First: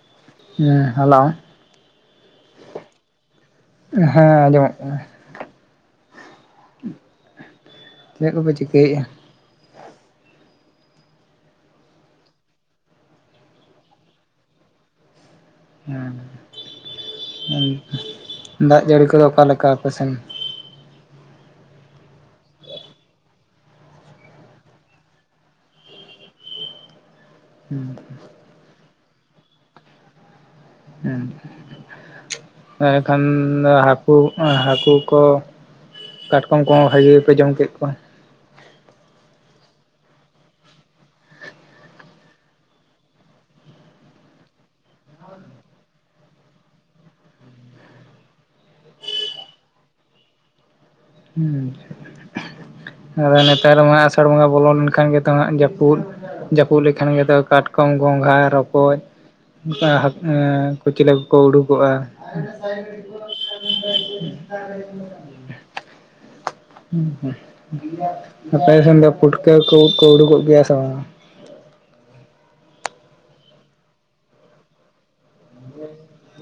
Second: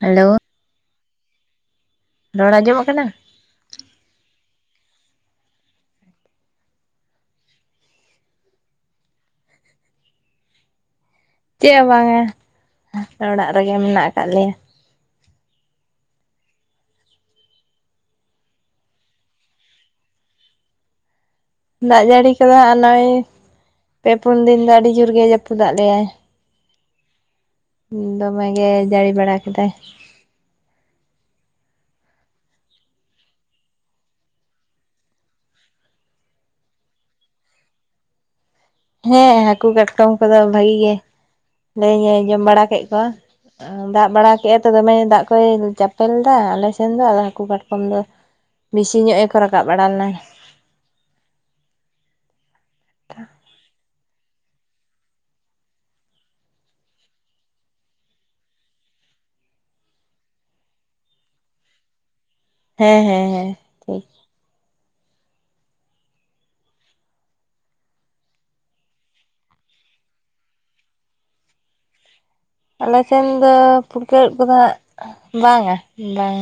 Hello ᱦᱮᱸ hello ᱨᱚᱲ ᱟᱸᱡᱚᱢᱚᱜ ᱠᱟᱱᱟ᱾ ᱦᱮᱸ ᱟᱸᱡᱚᱢᱚᱜ ᱠᱟᱱᱟ᱾ ᱪᱮᱜ ᱠᱚᱯᱮ ᱪᱤᱠᱟᱹᱭᱼᱟ ᱪᱮᱫ ᱦᱚ ᱵᱟᱝᱟ ᱚᱲᱟᱜ ᱨᱮᱜᱮ ᱢᱮᱱᱟᱜ ᱟᱠᱟᱫ ᱞᱮᱭᱟ ᱦᱮᱸ ᱫᱟᱜ ᱡᱟᱹᱲᱤ ᱠᱚᱫᱚ ᱚᱠᱟ ᱞᱮᱠᱟ ᱟᱯᱮ ᱥᱮᱱ ᱫᱟᱜ ᱡᱟᱹᱲᱤ ᱠᱚᱫᱚ [inaudible] ᱚᱭ ᱯᱮ ᱯᱩᱱ ᱫᱤᱱ ᱫᱚ ᱟᱹᱰᱤ ᱡᱳᱨᱜᱮ ᱡᱟᱹᱯᱩᱫᱟᱜ ᱞᱮᱭᱟᱭ ᱫᱚᱢᱮ ᱜᱮ ᱡᱟᱹᱲᱤ ᱵᱟᱲᱟ ᱠᱮᱫᱟᱭ ᱦᱮᱸ ᱮᱠᱷᱟᱱ ᱫᱚ ᱦᱟᱹᱠᱩ ᱦᱟᱹᱠᱩ ᱠᱚ ᱠᱟᱴᱠᱚᱢ ᱠᱚᱦᱚᱸ ᱵᱷᱟᱜᱮ ᱜᱮᱯᱮ ᱡᱚᱢ ᱠᱮᱫ ᱠᱚᱣᱟ ᱦᱮᱸ ᱦᱟᱹᱠᱩ ᱠᱟᱴᱠᱚᱢ ᱠᱚᱫᱚ ᱵᱷᱟᱹᱜᱤ ᱜᱮ ᱞᱮ ᱡᱚᱢ ᱵᱟᱲᱟ ᱠᱮᱫ ᱠᱚᱣᱟ᱾ ᱫᱟᱜ ᱵᱟᱲᱟ ᱠᱮᱜᱟᱭ ᱛᱚ ᱫᱚᱢᱮ ᱫᱟᱜ ᱠᱚᱭ ᱪᱟᱯᱮᱞ ᱮᱫᱟ ᱟᱞᱮ ᱥᱮᱱ ᱫᱚ ᱟᱫᱚ ᱦᱟᱹᱠᱩ ᱠᱟᱴᱠᱚᱢ ᱫᱚ ᱵᱤᱥᱤ ᱧᱚᱜ ᱮ ᱠᱚ ᱨᱟᱠᱟᱵ ᱵᱟᱲᱟ ᱞᱮᱱᱟ ᱦᱩᱸ ᱟᱫᱚ ᱱᱮᱛᱟᱨ ᱢᱟ ᱟᱥᱟᱲ ᱵᱚᱸᱜᱟ ᱵᱚᱞᱚ ᱞᱮᱱᱠᱷᱟᱱ ᱜᱮᱛᱚ ᱦᱟᱸᱜ ᱡᱟᱹᱯᱩᱫ ᱡᱟᱹᱯᱩᱫ ᱞᱮᱠᱷᱟᱱ ᱜᱮᱛᱚ ᱠᱟᱴᱠᱚᱢ ᱜᱚᱸᱜᱷᱟ ᱨᱚᱠᱚᱡ ᱠᱟ ᱠᱚᱪᱞᱟᱹ ᱠᱚᱠᱚ ᱩᱰᱩᱠᱚᱜᱼᱟ ᱦᱮᱸ ᱦᱮᱸ ᱦᱮᱸ ᱴᱷᱤᱠ [inaudible] ᱟᱯᱮ ᱥᱮᱱ ᱫᱚ ᱯᱩᱴᱠᱟᱹ ᱠᱚ ᱩᱫ ᱠᱚ ᱩᱰᱩᱠᱚᱜ ᱜᱮᱭᱟ ᱥᱮ ᱵᱟᱝ ᱟᱞᱮᱥᱱ ᱫᱚ ᱯᱩᱨᱠᱟᱹ ᱩᱫ ᱠᱚᱫᱚ ᱦᱟᱸᱜ ᱵᱟᱝᱼᱟ ᱵᱟᱝ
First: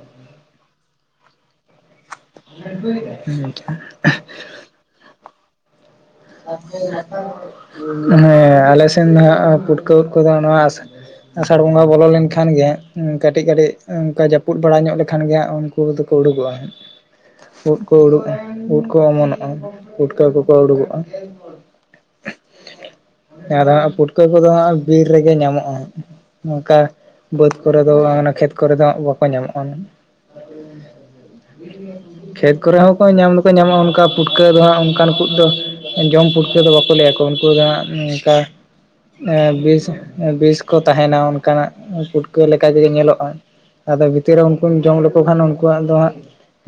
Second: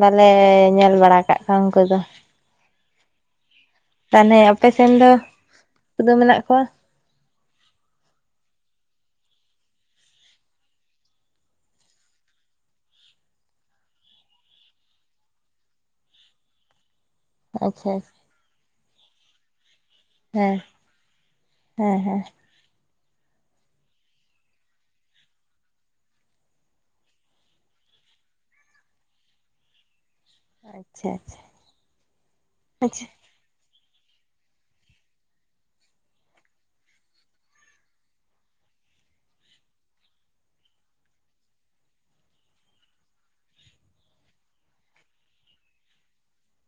ᱵᱟᱞᱮ ᱧᱮᱞ ᱵᱟᱲᱟ ᱠᱟᱜ [inaudible] ᱠᱚᱫᱚ [unintelligible] ᱢᱟᱱᱮ ᱟᱯᱮᱥᱱ ᱫᱚ ᱠᱚᱫᱚ ᱢᱮᱱᱟᱜ ᱠᱚᱣᱟ ᱦᱮᱸ ᱟᱞᱮ ᱥᱮᱱ ᱫᱚ ᱦᱟᱸᱜ ᱯᱩᱴᱠᱟᱹᱣ ᱠᱚᱫᱚ ᱱᱚᱣᱟ ᱟᱥᱟᱲ ᱵᱚᱸᱜᱟ ᱵᱚᱞᱚ ᱞᱮᱠᱷᱟᱱ ᱜᱮ ᱠᱟᱹᱴᱤᱡ ᱠᱟᱹᱴᱤᱡ ᱚᱱᱠᱟ ᱡᱟᱹᱯᱩᱫ ᱵᱟᱲᱟ ᱧᱚᱜ ᱞᱮᱠᱷᱟᱱ ᱜᱮ ᱩᱱᱠᱩ ᱫᱚᱠᱚ ᱩᱰᱩᱠᱚᱜᱼᱟ ᱦᱟᱸᱜ ᱩᱫ ᱟᱪᱪᱷᱟ ᱠᱚ ᱩᱰᱩᱠ ᱩᱫ ᱠᱚ ᱚᱢᱚᱱᱚᱜᱼᱟ ᱯᱩᱴᱠᱟᱹ ᱠᱚᱠᱚ ᱦᱮᱸ ᱩᱰᱩᱠᱚᱜᱼᱟ ᱦᱮᱸ ᱦᱮᱸ ᱟᱨᱫᱚ ᱦᱟᱜ ᱯᱩᱴᱠᱟᱹ ᱠᱚᱫᱚ ᱦᱟᱸᱜ ᱵᱤᱨ ᱨᱮᱜᱮ ᱧᱟᱢᱚᱜᱼᱟ ᱱᱚᱝᱠᱟ ᱵᱟᱹᱫᱽ ᱠᱚᱨᱮ ᱫᱚ ᱚᱱᱟ ᱠᱷᱮᱛ ᱠᱚᱨᱮ ᱫᱚ ᱦᱟᱸᱜ ᱵᱟᱠᱚ ᱧᱟᱢᱚᱜᱼᱟ ᱟᱪᱪᱷᱟ ᱟᱪᱪᱷᱟ ᱠᱷᱮᱛ ᱠᱚᱨᱮ ᱦᱚᱸᱠᱚ ᱟᱪᱪᱷᱟ ᱧᱟᱢ ᱞᱮᱠᱚ ᱧᱟᱢᱚᱜᱼᱟ ᱚᱱᱠᱟ ᱯᱩᱴᱠᱟᱹ ᱫᱚ ᱦᱟᱸᱜ ᱚᱱᱠᱟᱱ ᱠᱩ ᱫᱚ ᱡᱚᱢ ᱯᱩᱴᱠᱟᱹ ᱫᱚ ᱵᱟᱠᱚ ᱞᱟᱹᱭᱟᱠᱚ ᱩᱱᱠᱩ ᱫᱚ ᱦᱟᱸᱜ ᱱᱤᱠᱟ ᱮᱸ ᱵᱤᱥ ᱵᱤᱥ ᱠᱚ ᱛᱟᱦᱮᱸᱱᱟ ᱚᱱᱠᱟᱱᱟᱜ ᱯᱩᱴᱠᱟᱹ ᱞᱮᱠᱟ ᱜᱤ ᱧᱮᱞᱚᱜᱼᱟ᱾ ᱟᱫᱚ ᱵᱷᱤᱛᱤᱨ ᱨᱮ ᱩᱱᱠᱩᱢ ᱡᱚᱢ ᱞᱤᱠᱩ ᱠᱷᱟᱱ ᱩᱱᱠᱩᱣᱟᱜ ᱫᱚ ᱦᱟᱸᱜ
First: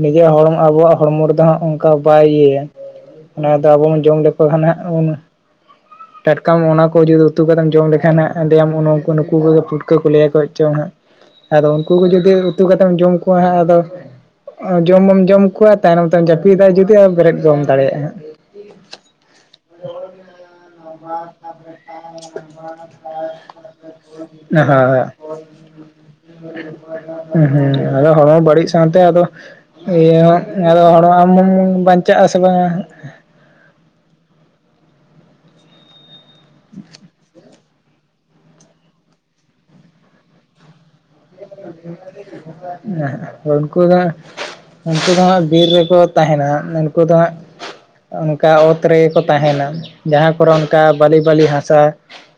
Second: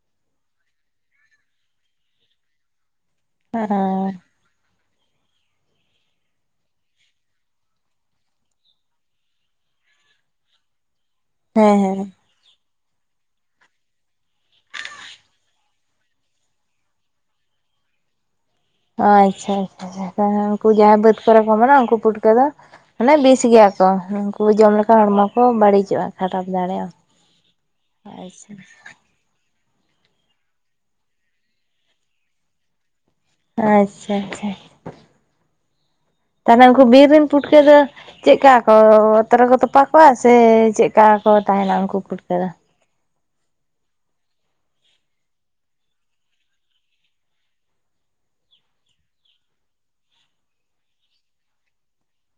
ᱱᱤᱡᱮᱨᱟᱜ ᱦᱚᱲ ᱟᱵᱚᱣᱟᱜ ᱦᱚᱲᱢᱚ ᱨᱮᱫᱚ ᱦᱟᱸᱜ ᱚᱝᱠᱟ ᱵᱟᱭ ᱤᱭᱟᱹᱭᱟ ᱚᱱᱟ ᱫᱚ ᱟᱵᱚ ᱦᱮᱸ ᱦᱮᱸᱜ ᱟᱵᱚᱱᱟ [unintelligible] [inaudible] ᱴᱟᱴᱠᱟ ᱟᱢ ᱚᱱᱟ ᱠᱚ ᱡᱩᱫᱤ ᱩᱛᱩ ᱠᱟᱛᱮᱢ ᱡᱚᱢ ᱞᱮᱠᱷᱟᱱ ᱦᱟᱸᱜ ᱟᱰᱤ ᱟᱢᱦᱚ ᱱᱩᱝᱠᱩ ᱱᱩᱠᱩ ᱠᱚᱜᱮ ᱯᱩᱴᱠᱟᱹ ᱠᱚ ᱞᱟᱹᱭᱟᱠᱚ ᱪᱚᱝ ᱦᱟᱸᱜ᱾ ᱟᱫᱚ ᱦᱮᱸ ᱩᱱᱠᱩ ᱜᱮ ᱦᱮᱸ ᱡᱩᱫᱤ ᱩᱛᱩ ᱠᱟᱛᱮᱢ ᱡᱚᱢ ᱠᱚᱣᱟ ᱦᱟᱸᱜ ᱟᱫᱚ ᱡᱚᱢ, ᱢᱟᱢ ᱡᱚᱢ ᱠᱚᱣᱟ ᱛᱟᱭᱱᱚᱢ ᱛᱮᱢ ᱡᱟᱹᱯᱤᱫᱟ ᱡᱩᱫᱤ ᱟᱨ ᱵᱮᱨᱮᱫ ᱜᱮ ᱵᱟᱢ ᱫᱟᱲᱮᱭᱟᱜᱼᱟ ᱦᱟᱸᱜ᱾ ᱟᱪᱪᱷᱟ ᱟᱪᱪᱷᱟ ᱪᱷᱟ ᱦᱮᱸ ᱩᱱᱠᱩ ᱡᱟᱦᱟᱸᱭ ᱵᱟᱹᱫᱽ ᱠᱚᱨᱮ ᱠᱚ ᱢᱮᱱᱟᱜ ᱩᱱᱠᱩ ᱯᱩᱴᱠᱟᱹ ᱫᱚ ᱢᱟᱱᱮ ᱵᱤᱥ ᱜᱮᱭᱟ ᱠᱚ ᱩᱱᱠᱩ ᱦᱟᱸᱜ ᱡᱚᱢ ᱞᱮᱠᱷᱟᱱ ᱦᱳᱭ ᱦᱚᱲᱢᱚ ᱠᱚ ᱵᱟᱹᱲᱤᱪᱚᱜᱼᱟ ᱠᱷᱟᱨᱟᱯ ᱫᱟᱲᱮᱭᱟᱜᱼᱟ᱾ ᱦᱩᱸ ᱦᱩᱸ, ᱟᱫᱚ ᱦᱚᱲᱢᱚ ᱟᱪᱪᱷᱟ ᱵᱟᱹᱲᱤᱡ ᱥᱟᱶᱛᱮ ᱟᱫᱚ ᱤᱭᱟᱹ ᱟᱫᱚ ᱦᱚᱲ ᱦᱚ ᱟᱢᱚᱢ ᱵᱟᱧᱪᱟᱜ ᱟ ᱥᱮ ᱵᱟᱝᱟ ᱦᱟᱸᱜ? ᱟᱪᱪᱷᱟ ᱟᱪᱪᱷᱟ᱾ ᱛᱟᱦᱚᱞᱮ ᱩᱱᱠᱩ ᱵᱤᱨ ᱨᱮᱱ ᱯᱩᱴᱠᱟᱹ ᱫᱚ ᱪᱮᱫ ᱠᱟ ᱠᱚ ᱚᱛ ᱨᱮᱠᱚ ᱛᱚᱯᱟ ᱠᱚᱣᱟ ᱥᱮ ᱪᱮᱫᱠᱟ? ᱠᱚ ᱛᱟᱦᱮᱸᱱᱟ ᱩᱱᱠᱩ ᱯᱩᱴᱠᱟᱹ ᱫᱚ᱾ ᱩᱱᱠᱩ ᱫᱚ ᱩᱱᱠᱩ ᱫᱚ ᱦᱟᱸᱜ ᱵᱤᱨ ᱨᱮᱠᱚ ᱛᱟᱦᱮᱸᱱᱟ ᱩᱱᱠᱩ ᱫᱚ ᱦᱟᱸᱜ ᱚᱱᱠᱟ ᱚᱛ ᱨᱮᱜᱮᱠᱚ ᱛᱟᱦᱮᱸᱱᱟ ᱡᱟᱦᱟᱸ ᱠᱚᱨᱮ ᱚᱱᱠᱟ ᱵᱟᱹᱞᱤ ᱵᱟᱹᱞᱤ ᱦᱟᱥᱟ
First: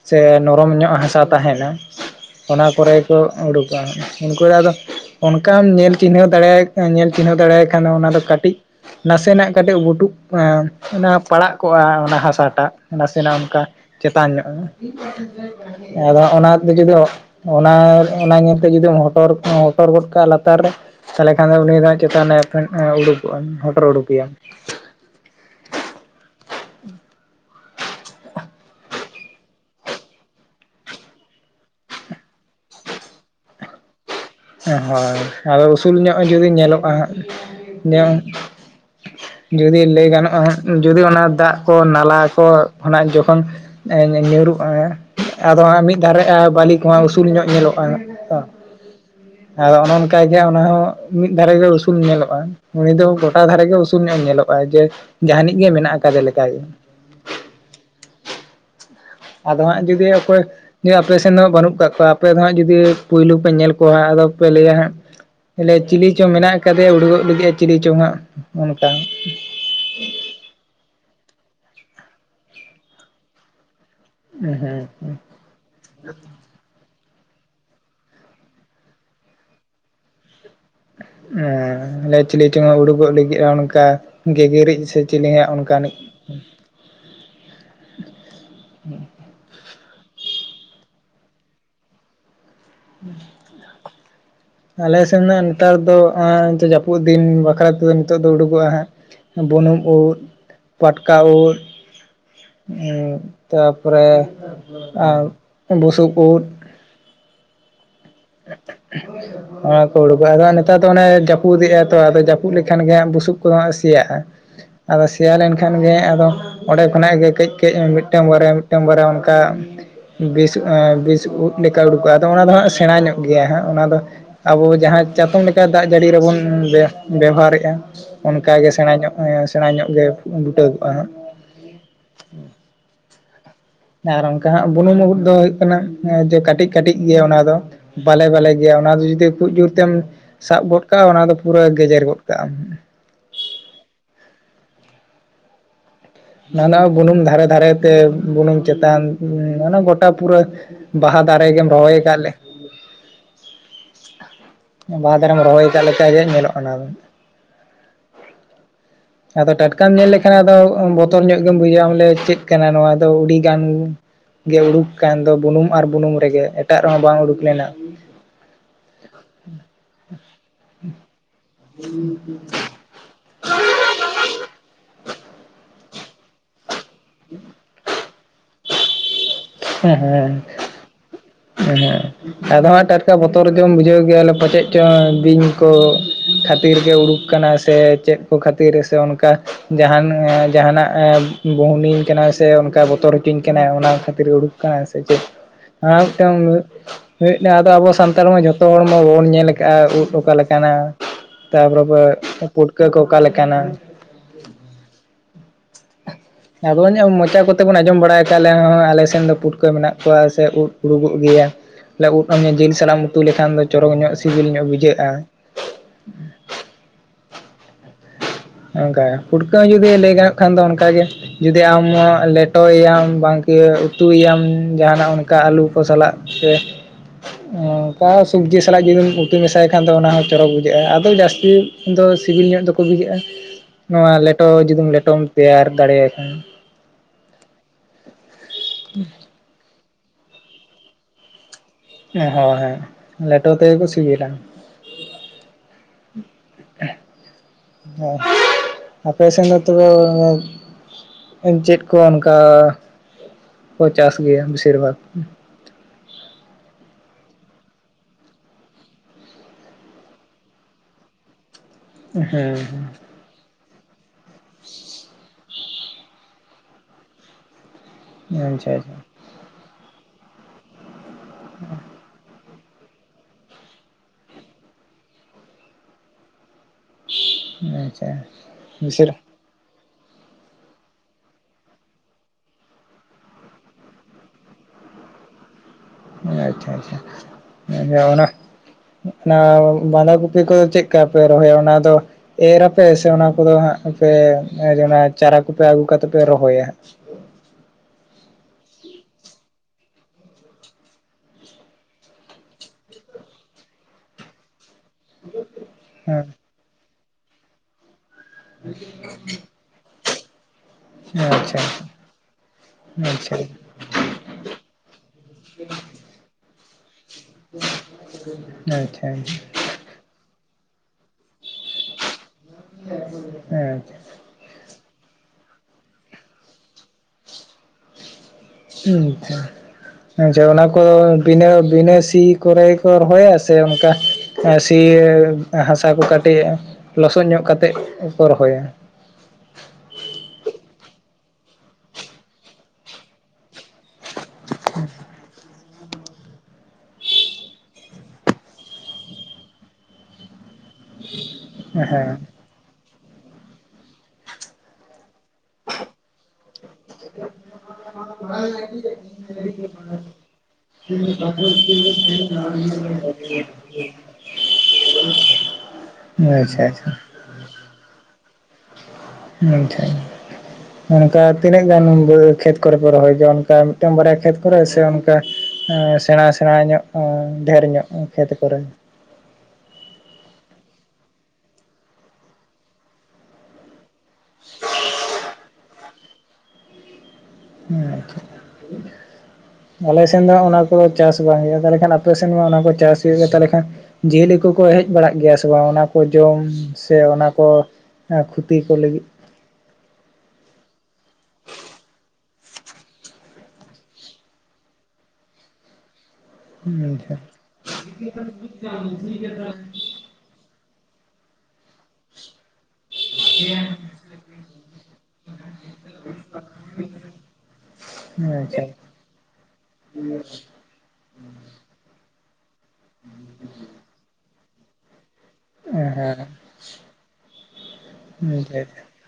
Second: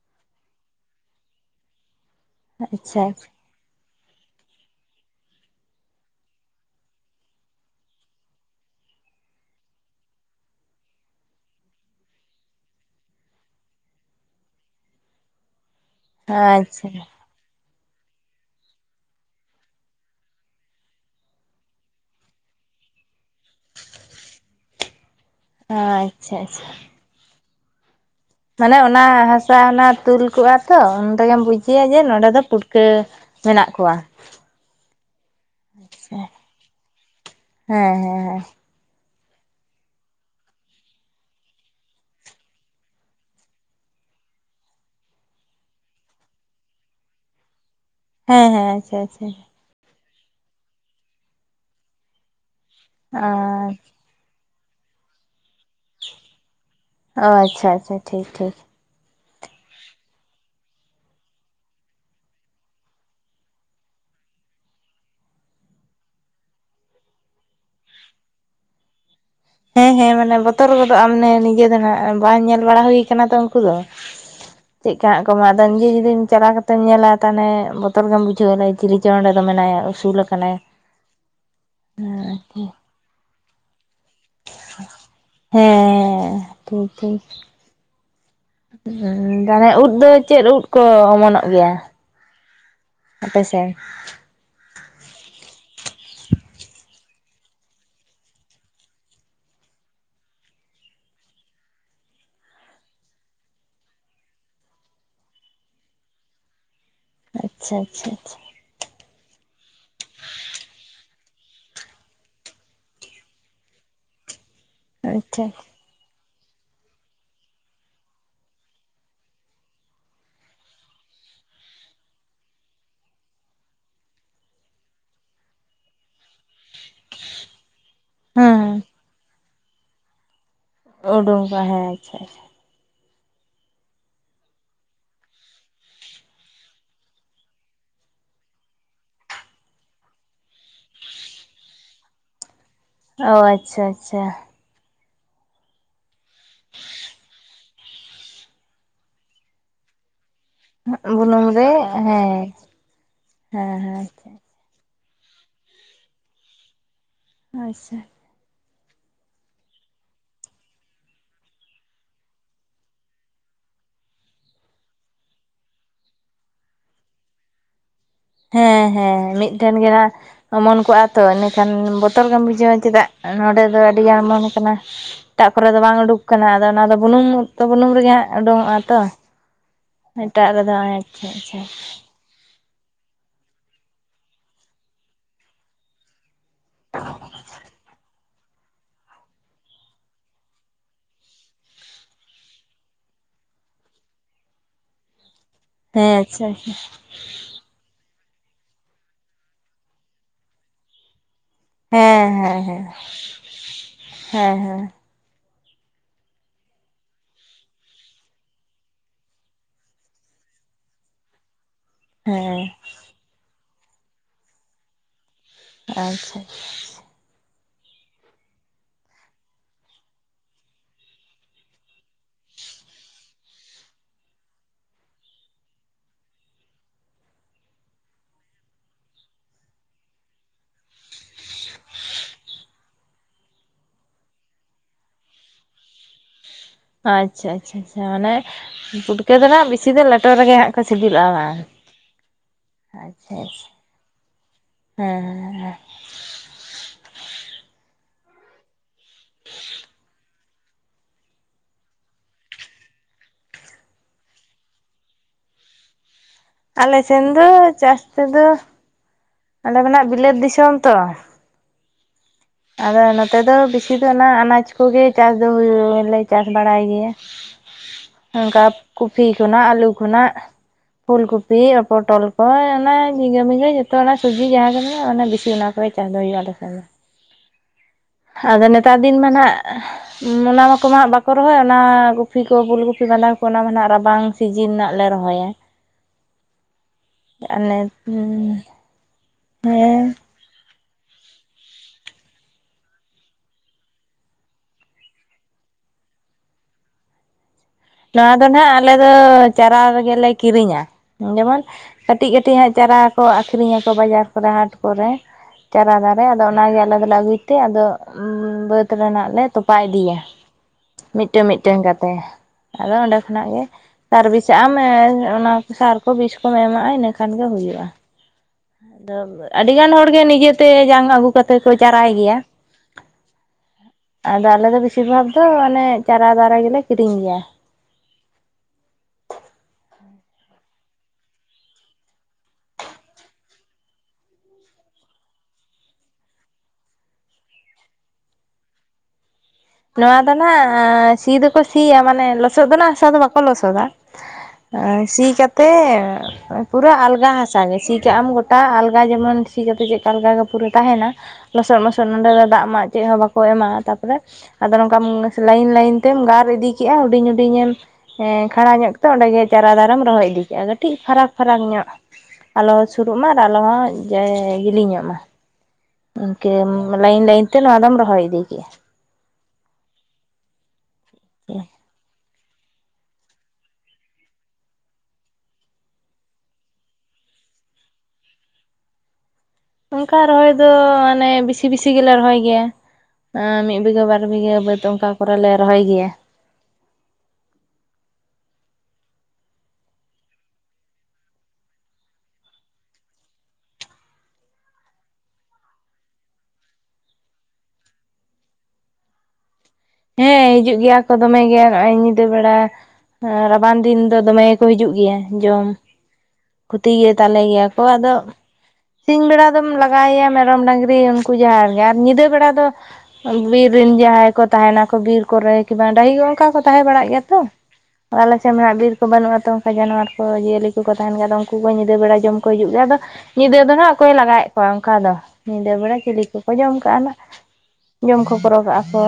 ᱥᱮ ᱱᱚᱨᱚᱢ ᱧᱚᱜ ᱦᱟᱥᱟ ᱛᱟᱦᱮᱸᱱᱟ, ᱚᱱᱟ ᱠᱚᱨᱮ ᱟᱪᱪᱷᱟ ᱜᱮᱠᱚ ᱩᱸᱰᱩᱠ ᱩᱱᱠᱩ ᱫᱚ ᱟᱫᱚ ᱚᱱᱠᱟᱢ ᱧᱮᱞ ᱪᱤᱱᱦᱟᱹᱣ ᱫᱟᱲᱮᱭᱟᱭ ᱧᱮᱞ ᱪᱤᱱᱦᱟᱹᱣ ᱫᱟᱲᱮᱭᱟᱭ ᱠᱷᱟᱱ ᱚᱱᱟ ᱫᱚ ᱠᱟᱹᱴᱤᱡ ᱱᱟᱥᱮᱱᱟᱜ ᱠᱟᱹᱴᱤᱡ ᱵᱩᱴᱩᱵ, ᱚᱱᱟ ᱯᱟᱲᱟᱜ ᱠᱚᱜᱼᱟ ᱚᱱᱟ ᱦᱟᱥᱟᱴᱟᱜ ᱱᱟᱥᱮᱱᱟᱜ ᱚᱱᱠᱟ ᱪᱮᱛᱟᱱ ᱧᱚᱜ ᱜᱮ, ᱟᱫᱚ ᱚᱱᱟ ᱟᱪᱪᱷᱟ ᱛᱤᱜᱤ ᱟᱪᱪᱷᱟ ᱛᱚ ᱚᱱᱟ ᱚᱱᱟ ᱧᱮᱞ ᱡᱩᱫᱤᱢ ᱦᱚᱴᱚᱨ ᱦᱚᱴᱚᱨ ᱜᱚᱫ ᱠᱟᱜᱼᱟ ᱞᱟᱛᱟᱨ ᱨᱮ᱾ ᱛᱟᱷᱞᱮ ᱠᱷᱟᱱ ᱫᱚ ᱩᱱᱤ ᱫᱚ ᱪᱮᱛᱟᱱᱮ ᱯᱷᱮᱱ ᱩᱰᱩᱠᱚᱜᱼᱟ ᱦᱚᱴᱚᱨ ᱩᱰᱩᱠᱮᱭᱟᱢ᱾ ᱟᱪᱪᱷᱟ ᱟᱪᱪᱷᱟ᱾ ᱢᱟᱱᱮ ᱚᱱᱟ ᱦᱟᱥᱟ ᱚᱱᱟ ᱛᱩᱞ ᱠᱚᱜᱼᱟ ᱛᱚ ᱚᱱᱰᱮᱜᱮᱢ ᱵᱩᱡᱤᱭᱟ ᱡᱮ ᱱᱚᱸᱰᱮ ᱫᱚ ᱯᱩᱴᱠᱟᱹ ᱢᱮᱱᱟᱜ ᱠᱚᱣᱟ᱾ ᱦᱳᱭ ᱟᱫᱚ ᱩᱥᱩᱞ ᱧᱚᱜ ᱡᱩᱫᱤ ᱧᱮᱞᱚᱜᱼᱟ ᱦᱟᱸᱜ, ᱦᱮᱸ ᱡᱮ ᱦᱮᱸ ᱡᱩᱫᱤ ᱞᱟᱹᱭ ᱜᱟᱱᱚᱜᱼᱟ ᱦᱟᱸᱜ ᱡᱩᱫᱤ ᱚᱱᱟ ᱫᱟᱜ ᱠᱚ ᱱᱟᱞᱟ ᱠᱚ ᱚᱱᱟ ᱡᱚᱠᱷᱚᱱ ᱧᱩᱨᱩᱜᱼᱟ ᱦᱮᱸ, ᱟᱫᱚ ᱦᱟᱸᱜ ᱢᱤᱫ ᱫᱷᱟᱨᱮ ᱟ ᱵᱟᱞᱤ ᱠᱚᱢᱟ ᱩᱥᱩᱞ ᱧᱚᱜ ᱧᱮᱞᱚᱜᱼᱟ ᱦᱟᱸᱜ᱾ ᱦᱮᱸ ᱦᱮᱸ ᱟᱪᱪᱷᱟ ᱟᱪᱪᱷᱟ᱾ ᱟᱫᱚ ᱚᱱᱮ ᱚᱱᱠᱟ ᱜᱮ ᱦᱟᱸᱜ ᱚᱱᱟ ᱦᱚᱸ ᱢᱤᱫ ᱫᱷᱟᱨᱮ ᱜᱮ ᱩᱥᱩᱞ ᱧᱮᱞᱚᱜᱼᱟ ᱩᱱᱤ ᱫᱚ ᱜᱚᱴᱟ ᱫᱷᱟᱨᱮ ᱟᱨ ᱜᱮ ᱩᱥᱩᱞ ᱧᱮ ᱧᱮᱞᱚᱜ ᱟᱭ ᱡᱮ ᱡᱟᱦᱟᱸ ᱱᱤᱡ ᱜᱮ ᱢᱮᱱᱟᱜ ᱟᱠᱟᱫᱮ ᱞᱮᱠᱟᱜᱮ᱾ ᱚ ᱟᱪᱪᱷᱟ ᱟᱪᱪᱷᱟ ᱴᱷᱤᱠ ᱴᱷᱤᱠ᱾ ᱟᱫᱚ ᱦᱟᱸᱜ ᱡᱩᱫᱤ ᱚᱠᱚᱭ ᱤᱭᱟᱹ ᱟᱯᱮ ᱥᱮᱱ ᱦᱚᱸ ᱵᱟᱹᱱᱩᱜ ᱠᱟᱜ ᱠᱚᱣᱟ ᱟᱯᱮ ᱫᱚ ᱦᱟᱸᱜ ᱡᱩᱫᱤ ᱯᱩᱭᱞᱩ ᱯᱮ ᱧᱮᱞ ᱠᱚᱣᱟ ᱦᱟᱸᱜ ᱟᱫᱚ ᱯᱮ ᱞᱟᱹᱭᱟ ᱦᱟᱸᱜ᱾ ᱮᱞᱮ ᱪᱤᱞᱤ ᱪᱚ ᱢᱮᱱᱟᱜ ᱟᱠᱟᱫᱮᱭᱟ ᱩᱰᱩᱠᱚᱜ ᱞᱟᱹᱜᱤᱫ ᱮ ᱪᱤᱞᱤ ᱪᱚᱝ ᱦᱟᱸᱜ ᱚᱱᱠᱟ ᱦᱮᱸ ᱦᱮᱸ ᱢᱟᱱᱮ ᱵᱚᱛᱚᱨ ᱜᱚᱫᱚᱜ ᱟᱢ ᱱᱮ ᱱᱤᱡᱮ ᱫᱚ ᱱᱟᱦᱟᱸᱜ ᱵᱟᱝ ᱧᱮᱞ ᱵᱟᱲᱟ ᱦᱩᱭ ᱟᱠᱟᱱᱟ ᱛᱚ ᱩᱱᱠᱩ ᱫᱚ ᱦᱮᱸ ᱪᱤᱫ ᱠᱟ ᱦᱟᱸᱜ ᱠᱚ ᱢᱟᱜ ᱫᱟᱜ ᱱᱤᱡᱮ ᱡᱩᱫᱤᱢ ᱪᱟᱞᱟᱣ ᱠᱟᱛ ᱛᱚᱢ ᱧᱮᱞᱟ ᱛᱷᱟᱱᱮ ᱵᱚᱛᱚᱨ ᱜᱮᱢ ᱵᱩᱡᱷᱟᱹᱣᱼᱟ ᱞᱟᱹᱭ ᱪᱤᱞᱤ ᱪᱚᱸ ᱚᱸᱰᱮ ᱫᱚ ᱢᱮᱱᱟᱭᱟ ᱩᱥᱩᱞ ᱟᱠᱟᱱᱟᱭ᱾ ᱚᱸ ᱞᱟᱹᱭ ᱪᱤᱞᱤ ᱪᱚᱝ ᱮ ᱩᱰᱩᱜᱚᱜ ᱞᱟᱹᱜᱤᱫᱼᱟ ᱚᱱᱠᱟ? ᱜᱮ ᱜᱮᱨᱤᱡ ᱥᱮ ᱪᱤᱞᱤ ᱦᱟᱸᱜ ᱚᱱᱠᱟᱱᱤᱡ? ᱛᱩ [inaudible] ᱩᱸ ᱫᱟᱨᱟᱭ ᱩᱫᱽ ᱫᱚ ᱪᱮᱫ ᱩᱫᱽ ᱠᱚ ᱚᱢᱚᱱᱚᱜ ᱜᱮᱭᱟ? ᱦᱮᱸ ᱥᱮ ᱟᱞᱮ ᱥᱮᱱᱟᱜ ᱱᱮᱛᱟᱨ ᱫᱚ ᱡᱟᱹᱯᱩᱫ ᱫᱤᱱ ᱵᱟᱠᱷᱨᱟ ᱛᱮᱫᱚ ᱱᱤᱛᱚᱜ ᱫᱚ ᱩᱰᱩᱠᱚᱜᱼᱟ ᱦᱟᱸᱜ᱾ ᱵᱩᱱᱩᱢ ᱩᱫ ᱯᱟᱴᱠᱟ ᱩᱫ᱾ ᱦᱚᱸᱜ ᱛᱟᱨᱯᱚᱨᱮ ᱟᱨ ᱵᱩᱥᱩᱵ ᱩᱫ᱾ ᱟᱪᱪᱷᱟ ᱟᱪᱪᱷᱟ ᱟᱪᱪᱷᱟ [inaudible] ᱟᱫᱚ ᱦᱟᱸᱜ ᱱᱮᱛᱟᱨ ᱫᱚ ᱚᱱᱮ ᱡᱟᱹᱯᱩᱫ ᱫᱤᱭᱟ ᱛᱚ ᱟᱫᱚ ᱡᱟᱹᱯᱩᱫ ᱞᱮᱠᱷᱟᱱ ᱜᱮ ᱦᱟᱜ ᱵᱩᱥᱩᱵ ᱠᱚᱫᱚ ᱥᱮᱭᱟᱜ-ᱟ [inaudible] ᱟᱫᱚ ᱥᱮᱭᱟ ᱞᱮᱱ ᱠᱷᱟᱱ ᱜᱮ ᱟᱫᱚ ᱚᱸᱰᱮ ᱠᱷᱚᱱᱟᱜ ᱜᱮ ᱠᱟᱹᱡ ᱠᱟᱹᱡ ᱢᱤᱫᱴᱟᱝ ᱵᱟᱨᱭᱟ ᱢᱤᱫᱴᱮᱱ ᱵᱟᱨᱭᱟ ᱚᱱᱠᱟ- ᱵᱤᱥ ᱟᱸ ᱵᱤᱥ ᱩᱫ ᱞᱮᱠᱟ ᱩᱰᱩᱠᱚᱜ-ᱟ ᱟᱫᱚ ᱚᱱᱟ ᱫᱚ ᱦᱟᱸᱜ ᱥᱮᱬᱟ ᱧᱚᱜ ᱜᱮᱭᱟ ᱦᱟᱸᱜ ᱚᱱᱟ ᱫᱚ ᱟᱵᱚ ᱡᱟᱦᱟᱸ ᱪᱟᱛᱚᱢ ᱞᱮᱠᱟ ᱫᱟᱜ ᱡᱟᱹᱲᱤ ᱨᱮᱵᱚᱱ ᱵᱮᱣᱦᱟᱨᱮᱜ-ᱟ, ᱚᱱᱠᱟ ᱜᱮ ᱦᱮᱸ ᱥᱮᱬᱟ ᱧᱚᱜ ᱥᱮᱬᱟ ᱧᱚᱜ ᱜᱮ ᱵᱩᱴᱟᱹᱜᱚᱜᱼᱟ ᱦᱟᱸᱜ ᱩᱰᱩᱝᱜ-ᱟ ᱦᱮᱸ ᱟᱪᱪᱷᱟ ᱟᱪᱪᱷᱟ ᱟᱨ ᱚᱱᱠᱟ ᱦᱟᱸᱜ ᱵᱩᱱᱩᱢ ᱩᱫ ᱫᱚ ᱦᱟᱸᱜ ᱦᱩᱭᱩᱜ ᱠᱟᱱᱟ ᱡᱮ ᱠᱟᱹᱴᱤᱡ ᱠᱟᱹᱴᱤᱡ ᱜᱮᱭᱟ ᱚᱱᱟ ᱫᱚ, ᱵᱟᱞᱮ ᱵᱟᱞᱮ ᱜᱮᱭᱟ ᱚᱱᱟ ᱫᱚ ᱡᱩᱫᱤ ᱯᱩᱡ ᱡᱳᱨᱛᱮᱢ ᱥᱟᱵ ᱜᱚᱫ ᱠᱟᱜ-ᱟᱢ ᱚᱱᱟ ᱫᱚ ᱯᱩᱨᱟᱹ ᱜᱮᱡᱮᱨ ᱜᱚᱫ ᱠᱟᱜ-ᱟᱢ ᱚ ᱟᱪᱪᱷᱟ ᱟᱪᱪᱷᱟ ᱱᱟᱱᱟ ᱵᱩᱱᱩᱢ ᱫᱷᱟᱨᱮ ᱫᱷᱟᱨᱮᱛᱮ ᱵᱩᱱᱩ ᱪᱮᱛᱟᱱ ᱢᱟᱱᱮ ᱜᱚᱴᱟ ᱯᱩᱨᱟ ᱵᱟᱦᱟ ᱵᱩᱞᱩᱝ ᱫᱟᱨᱮ ᱨᱮ ᱜᱮᱢ ᱨᱚᱦᱚᱭ ᱟᱠᱟᱫ ᱞᱮ ᱦᱮᱸ ᱦᱮᱸ ᱦᱮᱸ ᱵᱟᱦᱟ ᱫᱟᱨᱮᱢ ᱨᱚᱦᱚᱭ ᱟᱠᱟᱫ ᱞᱮᱠᱟ ᱜᱮ ᱧᱮᱞᱚᱜ ᱚᱱᱟ ᱫᱚ ᱟᱪᱪᱷᱟ [inaudible] ᱟᱫᱚ ᱴᱟᱴᱠᱟᱢ ᱧᱮᱞ ᱞᱮᱠᱷᱟᱱ ᱟᱫᱚ ᱵᱚᱛᱚᱨ ᱧᱚᱜ ᱜᱮᱢ ᱵᱩᱡᱷᱟᱹᱣᱟ ᱵᱚᱞᱮ ᱪᱮᱫ ᱠᱟᱱᱟ ᱱᱚᱣᱟ ᱫᱚ ᱳᱰᱤᱜᱟᱱ ᱜᱮ ᱩᱰᱩᱠ ᱟᱠᱟᱱ ᱫᱚ ᱵᱩᱱᱩᱢ ᱟᱨ ᱵᱩᱱᱩᱢ ᱨᱮᱜᱮ ᱮᱴᱟᱜ ᱨᱮᱦᱚᱸ ᱵᱟᱝ ᱩᱰᱩᱠ ᱞᱮᱱᱟ, ᱦᱮᱸ ᱦᱮᱸ ᱢᱤᱫᱴᱷᱮᱱ ᱜᱮ ᱦᱟᱸᱜ ᱚᱢᱚᱱ ᱠᱚᱜ-ᱟ ᱛᱚ ᱤᱱᱟᱹᱠᱷᱟᱱ ᱵᱚᱛᱚᱨ ᱜᱮᱢ ᱵᱩᱡᱷᱟᱹᱣᱟ ᱪᱮᱫᱟᱜ ᱱᱚᱰᱮ ᱫᱚ ᱟᱹᱰᱤ ᱜᱟᱱ ᱚᱢᱚᱱ ᱠᱟᱱᱟ ᱮᱴᱟᱜ ᱠᱚᱨᱮ ᱫᱚ ᱵᱟᱝ ᱩᱰᱩᱠ- ᱠᱟᱱᱟ ᱟᱫᱚ ᱚᱱᱟ ᱫᱚ ᱵᱩᱱᱩᱢ ᱩᱫ ᱵᱩᱱᱩᱢ ᱨᱮᱜᱮ ᱦᱟᱸᱜ ᱩᱰᱩᱠᱚᱜ-ᱟ ᱛᱚ ᱮᱴᱟᱜ ᱨᱮᱫᱚ ᱟᱪᱪᱷᱟ ᱟᱪᱪᱷᱟ ᱮ ᱦᱮᱸ ᱟᱫᱚ ᱦᱟᱸᱜ ᱴᱟᱴᱠᱟ ᱵᱚᱛᱚᱨ ᱜᱮᱢ ᱵᱩᱡᱷᱟᱹᱣ ᱜᱮᱭᱟᱞᱮ ᱯᱟᱪᱮᱪ ᱪᱚ ᱵᱤᱧ ᱠᱚ ᱠᱷᱟᱹᱛᱤᱨ ᱜᱮ ᱩᱰᱩᱠ ᱟᱠᱟᱱᱟ ᱥᱮ ᱪᱮᱫ ᱠᱚ ᱠᱷᱟᱹᱛᱤᱨ ᱥᱮ ᱩᱱᱠᱟ, ᱡᱟᱦᱟᱱ ᱡᱟᱦᱟᱱᱟᱜ ᱮ ᱵᱩᱦᱩᱱᱤᱧ ᱠᱟᱱᱟ ᱥᱮ ᱚᱱᱠᱟ ᱵᱚᱛᱚᱨ ᱦᱚᱪᱚᱧ ᱠᱟᱱᱟ ᱚᱱᱟ ᱠᱷᱟᱹᱛᱤᱨ ᱦᱩᱲᱩᱯ? ᱠᱟᱱᱟ ᱥᱮ ᱪᱮᱫ [inaudible] ᱟᱨ ᱢᱤᱫᱴᱟᱝ ᱟᱪᱪᱷᱟ ᱟᱪᱪᱷᱟ [inaudible] ᱟᱫᱚ ᱟᱵᱚ ᱥᱟᱱᱛᱟᱲ ᱢᱟ ᱡᱷᱚᱛᱚ ᱦᱚᱲ ᱢᱟᱵᱚᱱ ᱧᱮᱞ ᱟᱠᱟᱜ-ᱟ ᱩᱫ ᱚᱠᱟ ᱞᱮ ᱠᱟᱱᱟ? ᱛᱟᱯᱚᱨᱮ ᱦᱮᱸ ᱦᱮᱸ ᱯᱩᱴᱠᱟᱹ ᱠᱚ ᱚᱠᱟ ᱞᱮᱠᱟᱱᱟ ᱦᱮᱸ ᱦᱮᱸ [inaudible] ᱟᱵᱚ ᱢᱚᱪᱟ ᱠᱚᱛᱮ ᱵᱚᱱ ᱟᱸᱡᱚᱢ ᱵᱟᱲᱟᱭ ᱟᱠᱟᱫ ᱟᱞᱮ ᱦᱚᱸ ᱟᱞᱮ ᱥᱮᱱ ᱫᱚ ᱯᱩᱴᱠᱟᱹ ᱢᱮᱱᱟᱜ ᱠᱚᱣᱟ ᱥᱮ ᱩᱫ ᱩᱰᱩᱠᱚᱜ ᱜᱮᱭᱟ, ᱩᱫ ᱦᱮᱸ ᱟᱢ ᱡᱤᱞ ᱦᱮᱸ ᱥᱟᱞᱟᱜ ᱮᱢ ᱩᱛᱩ ᱞᱮᱠᱷᱟᱱ ᱫᱚ ᱪᱚᱨᱚᱠ ᱧᱚᱜ ᱥᱤᱵᱤᱞ ᱧᱚᱜ ᱵᱷᱩᱡᱷᱟᱹᱜ-ᱟ᱾ ᱟᱪᱪᱷᱟ ᱚᱱᱠᱟ ᱯᱷᱩᱴᱠᱟᱹ ᱦᱚᱸ ᱡᱩᱫᱤ ᱞᱟᱹᱭ ᱜᱟᱱᱚᱜ ᱠᱷᱟᱱ ᱫᱚ ᱚᱱᱠᱟ ᱜᱮ, ᱡᱩᱫᱤ ᱟᱢ ᱞᱮᱴᱚᱭᱟᱢ ᱵᱟᱝᱠᱤ ᱩᱛᱩᱭᱟᱢ ᱡᱟᱦᱟᱱᱟᱜ ᱚᱱᱠᱟ ᱟᱞᱩ ᱠᱚ ᱥᱟᱞᱟᱜ ᱥᱮ ᱚᱱᱠᱟ ᱥᱚᱵᱽᱡᱤ ᱥᱟᱞᱟᱜ ᱡᱩᱫᱤᱢ ᱩᱛᱩ ᱢᱮᱥᱟᱭ ᱠᱷᱟᱱ ᱫᱚ ᱚᱱᱟ ᱦᱚᱸ ᱪᱚᱨᱚᱠ ᱵᱩᱡᱷᱟᱹᱜ-ᱟ ᱟᱫᱚ ᱡᱟᱹᱥᱛᱤ ᱩᱱᱫᱚ ᱥᱤᱵᱤᱞ ᱧᱚᱜ ᱫᱚᱠᱚ ᱵᱩᱡᱷᱟᱹᱜ-ᱟ ᱱᱚᱣᱟ ᱞᱮᱴᱚ ᱡᱩᱫᱤᱢ ᱞᱮᱴᱚᱢ ᱛᱮᱭᱟᱨ ᱫᱟᱲᱮᱭᱟᱭ ᱠᱷᱟᱱ, ᱟᱪᱪᱷᱟ ᱟᱪᱪᱷᱟ ᱢᱟᱱᱮ ᱯᱩᱴᱠᱟᱹ ᱫᱚ ᱦᱟᱸᱜ ᱵᱮᱥᱤ ᱫᱚ ᱞᱮᱴᱚ ᱨᱮᱜᱮ ᱦᱟᱸᱜ ᱠᱚ ᱥᱤᱵᱤᱞᱚᱜ-ᱟ ᱦᱟᱸᱜ, ᱦᱮᱸ ᱦᱳ ᱦᱮᱸ ᱞᱮᱴᱚ ᱛᱮᱜᱮ ᱠᱚ ᱥᱤᱵᱤᱞᱟ, ᱦᱮᱸ ᱦᱮᱸ [inaudible] ᱟᱯᱮ ᱥᱮᱱ ᱫᱚ ᱛᱚᱵᱮ ᱪᱮᱫ ᱠᱚ ᱚᱱᱠᱟ ᱠᱚ ᱪᱟᱥ ᱜᱮᱭᱟ ᱵᱮᱥᱤᱨ ᱵᱷᱟᱜᱽ? ᱟᱞᱮ ᱥᱮᱱ ᱫᱚ ᱪᱟᱥ ᱛᱮᱫᱚ ᱟᱞᱮ ᱢᱟᱱᱟ ᱵᱤᱞᱟᱹᱛ ᱫᱤᱥᱚᱢ ᱛᱚ, ᱦᱮᱸ ᱟᱫᱚ ᱱᱚᱛᱮ ᱫᱚ ᱵᱮᱥᱤ ᱫᱚ ᱚᱱᱟ ᱟᱱᱟᱡᱽ ᱠᱚᱜᱮ ᱪᱟᱥ ᱫᱚᱞᱮ ᱪᱟᱥ ᱵᱟᱲᱟᱭ ᱜᱮᱭᱟ ᱦᱮᱸ ᱚᱱᱠᱟ ᱟᱪᱪᱷᱟ ᱟᱪᱪᱷᱟ [unintelligible] ᱠᱚᱯᱤ ᱠᱷᱚᱱᱟᱜ ᱟᱞᱩ ᱠᱷᱚᱱᱟᱜ ᱯᱷᱩᱞ ᱠᱚᱯᱤ ᱯᱚᱴᱚᱞ ᱦᱳᱭ ᱚᱱᱟ ᱡᱤᱸᱜᱟᱹ ᱢᱤᱸᱜᱷᱟᱹ ᱡᱚᱛᱚ ᱚᱱᱟ ᱥᱚᱵᱽᱡᱤ ᱡᱟᱦᱟᱸ ᱜᱮ ᱢᱮᱱᱟᱜ ᱵᱤᱥᱤ ᱚᱱᱟ ᱠᱚᱜᱮ ᱪᱟᱥ ᱫᱚ ᱦᱩᱭᱩᱜᱼᱟ ᱟᱞᱮᱥᱮᱫ ᱫᱚ [unintelligible] ᱟᱪᱷᱟ ᱟᱫᱚ ᱱᱮᱛᱟᱨ ᱫᱤᱱ ᱢᱟ ᱱᱟᱦᱟᱜ ᱚᱱᱟ ᱠᱚᱢᱟ ᱱᱟᱦᱟᱜ ᱵᱟᱠᱚ ᱨᱚᱦᱚᱭ ᱚᱱᱟ ᱜᱩᱯᱤ ᱠᱚ ᱯᱩᱞ ᱜᱩᱯᱤ ᱵᱟᱸᱫᱟᱷᱟᱠᱚ ᱚᱱᱟ ᱢᱟ ᱱᱟᱦᱟᱜ ᱨᱟᱵᱟᱝ ᱥᱤᱡᱤᱱ ᱨᱮᱱᱟᱜ ᱞᱮ ᱨᱚᱦᱚᱭᱟ [unintelligible] ᱟᱪᱪᱷᱟ ᱟᱪᱪᱷᱟ ᱟᱨ ᱱᱤᱛ [unintelligible] ᱚᱱᱟ ᱚᱱᱟ ᱵᱟᱸᱫᱟ ᱦᱮᱸ ᱠᱚ ᱠᱚᱫᱚ ᱪᱮᱫ ᱠᱟ ᱯᱮ ᱨᱚᱦᱚᱭᱟ ᱚᱱᱟ ᱫᱚ ᱮᱨ ᱟᱯᱮ ᱥᱮ ᱚᱱᱟ ᱠᱚᱫᱚ ᱦᱟᱸᱜ ᱯᱮ ᱪᱟᱨᱟ ᱠᱚᱯᱮ ᱟᱹᱜᱩ ᱠᱟᱛᱮ ᱯᱮ ᱨᱚᱦᱚᱭᱟ ᱱᱚᱣᱟ ᱫᱚ ᱱᱟᱦᱟᱜ ᱟᱞᱮ ᱫᱚ ᱪᱟᱨᱟ ᱨᱮᱜᱮ ᱞᱮ ᱠᱤᱨᱤᱧᱟ ᱡᱮᱢᱚᱱ ᱠᱟᱹᱴᱤᱡ ᱠᱟᱹᱴᱤᱡ ᱟᱸᱜ ᱪᱟᱨᱟ ᱠᱚ ᱟᱠᱷᱨᱤᱧᱟ ᱟᱠᱚ ᱵᱟᱡᱟᱨ ᱠᱚᱨᱮ ᱦᱟᱴ ᱠᱚᱨᱮ ᱠᱚᱨᱮ ᱪᱟᱨᱟ ᱫᱟᱨᱮ ᱦᱟᱸᱜ? ᱟᱫᱚ ᱚᱱᱟᱜᱮ ᱟᱞᱮ ᱫᱚᱞᱮ ᱟᱹᱜᱩᱭ ᱛᱮ ᱟᱫᱚ ᱵᱟᱹᱫᱽ ᱨᱮᱱᱟᱜ ᱞᱮ ᱛᱚᱯ [inaudible] ᱦᱮᱸ ᱢᱤᱫᱴᱟᱝ ᱟᱪᱪᱷᱟ ᱢᱤᱫᱴᱮᱱ ᱠᱟᱛᱮᱜ ᱟᱫᱚ ᱚᱸᱰᱮ ᱟᱪᱪᱷᱟ ᱠᱷᱚᱱᱟᱜ ᱜᱮ ᱥᱟᱨ ᱵᱤᱥ ᱟᱜ ᱟᱢ ᱚᱱᱟ ᱥᱟᱨ ᱠᱚ ᱵᱤᱥ ᱠᱚᱢ ᱮᱢᱟᱜᱼᱟ ᱤᱱᱟᱹ ᱠᱷᱟᱱ ᱜᱮ ᱦᱳᱭᱳᱜᱼᱟ [inaudible] ᱟᱫᱚ ᱟᱹᱰᱤᱜᱟᱱ ᱦᱚᱲᱜᱮ ᱱᱤᱡᱮᱛᱮ ᱡᱟᱝ ᱟᱹᱜᱩ ᱠᱟᱛᱮ ᱠᱚ ᱪᱟᱨᱟᱭ ᱜᱮᱭᱟ ᱦᱮᱸᱪᱷᱟ ᱟᱫᱚ ᱟᱞᱮ ᱫᱚ ᱵᱤᱥᱤᱨ ᱵᱷᱟᱜᱽ ᱫᱚ ᱚᱱᱮ ᱪᱟᱨᱟ ᱫᱟᱨᱮ ᱜᱮᱞᱮ ᱠᱤᱨᱤᱧ ᱜᱮᱭᱟ [unintelligible] ᱟᱪᱷᱟ ᱟᱪᱷᱟ ᱚᱱᱟ ᱠᱚ ᱵᱤᱱᱟ. ᱵᱤᱱᱟᱹ ᱥᱤ ᱠᱚᱨᱮ ᱠᱚ ᱨᱚᱦᱚᱭᱟ ᱥᱮ ᱚᱱᱠᱟ [unintelligible] ᱥᱤ ᱦᱟᱥᱟ ᱠᱚ ᱠᱟᱹᱴᱼᱟ ᱞᱚᱥᱚᱫ ᱧᱚᱜ ᱠᱟᱛᱮᱫ ᱠᱚ ᱨᱚᱦᱚᱭᱟ ᱱᱚᱣᱟ ᱫᱚ ᱱᱟᱜ ᱥᱤ ᱫᱚᱠᱚ ᱥᱤᱭᱟ ᱢᱟᱱᱮ ᱞᱚᱥᱚᱫ ᱫᱚ ᱦᱟᱥᱟ ᱫᱚ ᱵᱟᱠᱚ ᱞᱚᱥᱚᱫᱟ ᱥᱤ ᱠᱟᱛᱮᱜ ᱯᱩᱨᱟᱹ ᱟᱞᱜᱟ ᱦᱟᱥᱟ ᱜᱮ ᱥᱤ ᱠᱟᱜ ᱟᱢ ᱜᱚᱴᱟ ᱟᱞᱜᱟ ᱡᱮᱢᱚᱱ ᱥᱤ ᱠᱟᱜ ᱠᱟᱛᱮ ᱪᱮᱫ ᱟᱞᱜᱟ ᱜᱮ ᱯᱩᱨᱟᱹ ᱛᱟᱦᱮᱱᱟ ᱞᱚᱥᱚᱫ ᱢᱚᱥᱚᱫ ᱦᱮᱸ ᱱᱚᱸᱰᱮ ᱫᱚ ᱫᱟᱜ ᱢᱟᱜ ᱪᱮᱫ ᱦᱚᱸ ᱵᱟᱠᱚ ᱮᱢᱟᱜ ᱛᱟᱯᱚᱨᱮ ᱟᱫᱚ ᱱᱚᱝᱠᱟᱢ ᱞᱟᱭᱤᱱ ᱞᱟᱭᱤᱱ ᱛᱮᱢ ᱜᱟᱨ ᱤᱫᱤ ᱠᱮᱫᱼᱟ ᱦᱩᱰᱤᱧ ᱦᱩᱰᱤᱧ ᱮᱢ ᱠᱷᱟᱬᱟ ᱧᱚᱜ ᱠᱟᱛᱮ ᱚᱸᱰᱮ ᱜᱮ ᱪᱟᱨᱟ ᱫᱟᱨᱮᱢ ᱨᱚᱦᱚᱭ ᱤᱫᱤ ᱠᱮᱜᱼᱟ ᱠᱟᱹᱴᱤᱡ ᱯᱷᱟᱨᱟᱠ ᱯᱷᱟᱨᱟᱠ ᱧᱚᱜ ᱟᱞᱚ ᱥᱩᱨᱩᱜ ᱢᱟ ᱟᱨ ᱟᱞᱚ ᱦᱚᱸ ᱡᱤᱞᱤᱧᱚᱜ ᱢᱟ ᱤᱱᱠᱟᱹ ᱟᱪᱪᱷᱟ ᱟᱪᱪᱷᱟ ᱞᱟᱭᱤᱱ ᱞᱟᱭᱤᱱ ᱛᱮ ᱱᱚᱣᱟ ᱫᱚᱢ ᱨᱚᱦᱚᱭ ᱤᱫᱤ ᱠᱮᱜ ᱼᱟ [unintelligible] ᱟᱪᱷᱟ ᱚᱱᱠᱟ ᱛᱤᱱᱟᱹᱜ ᱜᱟᱱ [unintelligible] ᱠᱷᱮᱛ ᱠᱚᱨᱮ ᱯᱮ ᱨᱚᱦᱚᱭ ᱜᱮᱭᱟ ᱚᱱᱠᱟ ᱢᱤᱫᱴᱮᱱ ᱵᱟᱨᱭᱟ ᱠᱷᱮᱛ ᱠᱚᱨᱮ ᱥᱮ ᱚᱱᱠᱟ ᱥᱮᱬᱟ ᱥᱮᱬᱟ ᱧᱚᱜ ᱟᱸᱻ ᱰᱷᱮᱨ ᱧᱚᱜ ᱠᱷᱮᱛ ᱠᱚᱨᱮ ᱚᱱᱠᱟ ᱨᱚᱦᱚᱭ ᱫᱚ ᱢᱟᱱᱮ ᱵᱮᱥᱤ ᱵᱮᱥᱤ ᱜᱮᱞᱮ ᱨᱚᱦᱚᱭ ᱜᱮᱭᱟ ᱟᱸᱻ ᱢᱤᱫ ᱵᱤᱜᱷᱟᱹ ᱵᱟᱨ ᱵᱤᱜᱷᱟᱹ ᱵᱟᱹᱫᱽ ᱚᱱᱠᱟ ᱠᱚᱨᱮ ᱞᱮ ᱨᱚᱦᱚᱭ ᱜᱮᱭᱟ ᱦᱮᱸ ᱟᱪᱷᱟ [unintelligible] ᱟᱞᱮ ᱥᱮᱱ ᱫᱚ ᱚᱱᱟ ᱠᱚᱫᱚ ᱪᱟᱥ ᱵᱟᱝ ᱦᱩᱭᱩᱜᱼᱟ ᱛᱟᱦᱚᱞᱮ ᱠᱷᱟᱱ ᱟᱯᱮ ᱥᱮᱱ ᱢᱟ ᱚᱱᱟ ᱠᱚ ᱪᱟᱥ ᱦᱩᱭᱩᱜᱼᱟ ᱛᱟᱦᱚᱞᱮ ᱠᱷᱟᱱ ᱡᱤᱭᱟᱹᱞᱤ ᱠᱚᱠᱚ ᱦᱮᱡ ᱵᱟᱲᱟᱜ ᱜᱮᱭᱟ ᱥᱮ ᱵᱟᱝ ᱚᱱᱟ ᱠᱚ ᱡᱚᱢ ᱥᱮ ᱚᱱᱟ ᱠᱚ ᱟᱨ ᱠᱷᱩᱛᱤ ᱠᱚ ᱞᱟᱹᱜᱤᱫ ᱦᱮᱸ ᱦᱤᱡᱩᱜ ᱜᱮᱭᱟ ᱠᱚ ᱫᱚᱢᱮ ᱜᱮ ᱱᱚᱜᱼᱚᱭ ᱧᱤᱫᱟᱹ ᱵᱮᱲᱟ ᱦᱮᱸ ᱨᱟᱵᱟᱝ ᱫᱤᱱ ᱫᱚ ᱫᱚᱢᱮ ᱜᱮᱠᱚ ᱦᱤᱡᱩᱜ ᱜᱮᱭᱟ ᱡᱚᱢ, ᱠᱷᱚᱛᱤ ᱟᱪᱪᱷᱟ ᱜᱮᱛᱟ ᱞᱮ ᱜᱮᱭᱟ ᱠᱚ ᱟᱫᱚ ᱥᱤᱧ ᱵᱮᱲᱟ ᱫᱚᱢ ᱞᱟᱜᱟ ᱪᱟᱭᱮᱭᱟ ᱢᱮᱨᱚᱢ ᱰᱟᱝᱨᱤ ᱩᱱᱠᱩ ᱡᱟᱦᱟᱸ ᱜᱮ ᱟᱨ ᱧᱤᱫᱟᱹ ᱵᱮᱲᱟ ᱫᱚ ᱵᱤᱨ ᱨᱮᱱ ᱡᱟᱦᱟᱸᱭ ᱠᱚ ᱛᱟᱦᱮᱱᱟᱠᱚ ᱵᱤᱨ ᱠᱚᱨᱮ ᱠᱤ ᱵᱟᱝ ᱰᱟᱹᱦᱤ ᱚᱱᱠᱟ ᱠᱚ ᱛᱟᱦᱮᱸ ᱵᱟᱲᱟᱜ ᱜᱮᱭᱟ ᱛᱚ ᱟᱞᱮ ᱥᱮᱫ ᱢᱟ ᱟᱪᱪᱷᱟ ᱱᱟᱦᱟᱜ ᱵᱤᱨ ᱠᱚ ᱵᱟᱹᱱᱩᱜ ᱟ ᱛᱚ ᱚᱱᱠᱟ ᱡᱟᱱᱣᱟᱨ ᱠᱚ ᱡᱤᱭᱟᱹᱞᱤ ᱠᱚ ᱩᱱ ᱠᱚ ᱛᱟᱦᱮᱱ ᱜᱮ ᱟᱫᱚ ᱩᱱᱠᱩ ᱠᱚ ᱧᱤᱫᱟᱹ ᱵᱮᱲᱟ ᱡᱚᱢ ᱠᱚ ᱦᱤᱡᱩᱜ ᱜᱮᱭᱟ ᱟᱫᱚ ᱧᱤᱫᱟᱹ ᱫᱚ ᱦᱟᱜ ᱚᱠᱚᱭᱮ ᱞᱟᱜᱟᱭᱮᱫ ᱠᱚᱣᱟ ᱚᱱᱠᱟ ᱫᱚ ᱧᱤᱫᱟᱹ ᱵᱮᱲᱟ ᱪᱤᱞᱤ ᱦᱮᱸ ᱟᱪᱪᱷᱟ ᱠᱚᱠᱚ ᱡᱚᱢ ᱠᱟᱜᱼᱟ ᱱᱟᱦᱟᱜ ᱡᱚᱢ ᱠᱷᱚᱠᱨᱚ ᱟᱪᱪᱷᱟ ᱠᱟᱜ-ᱟ ᱠᱚ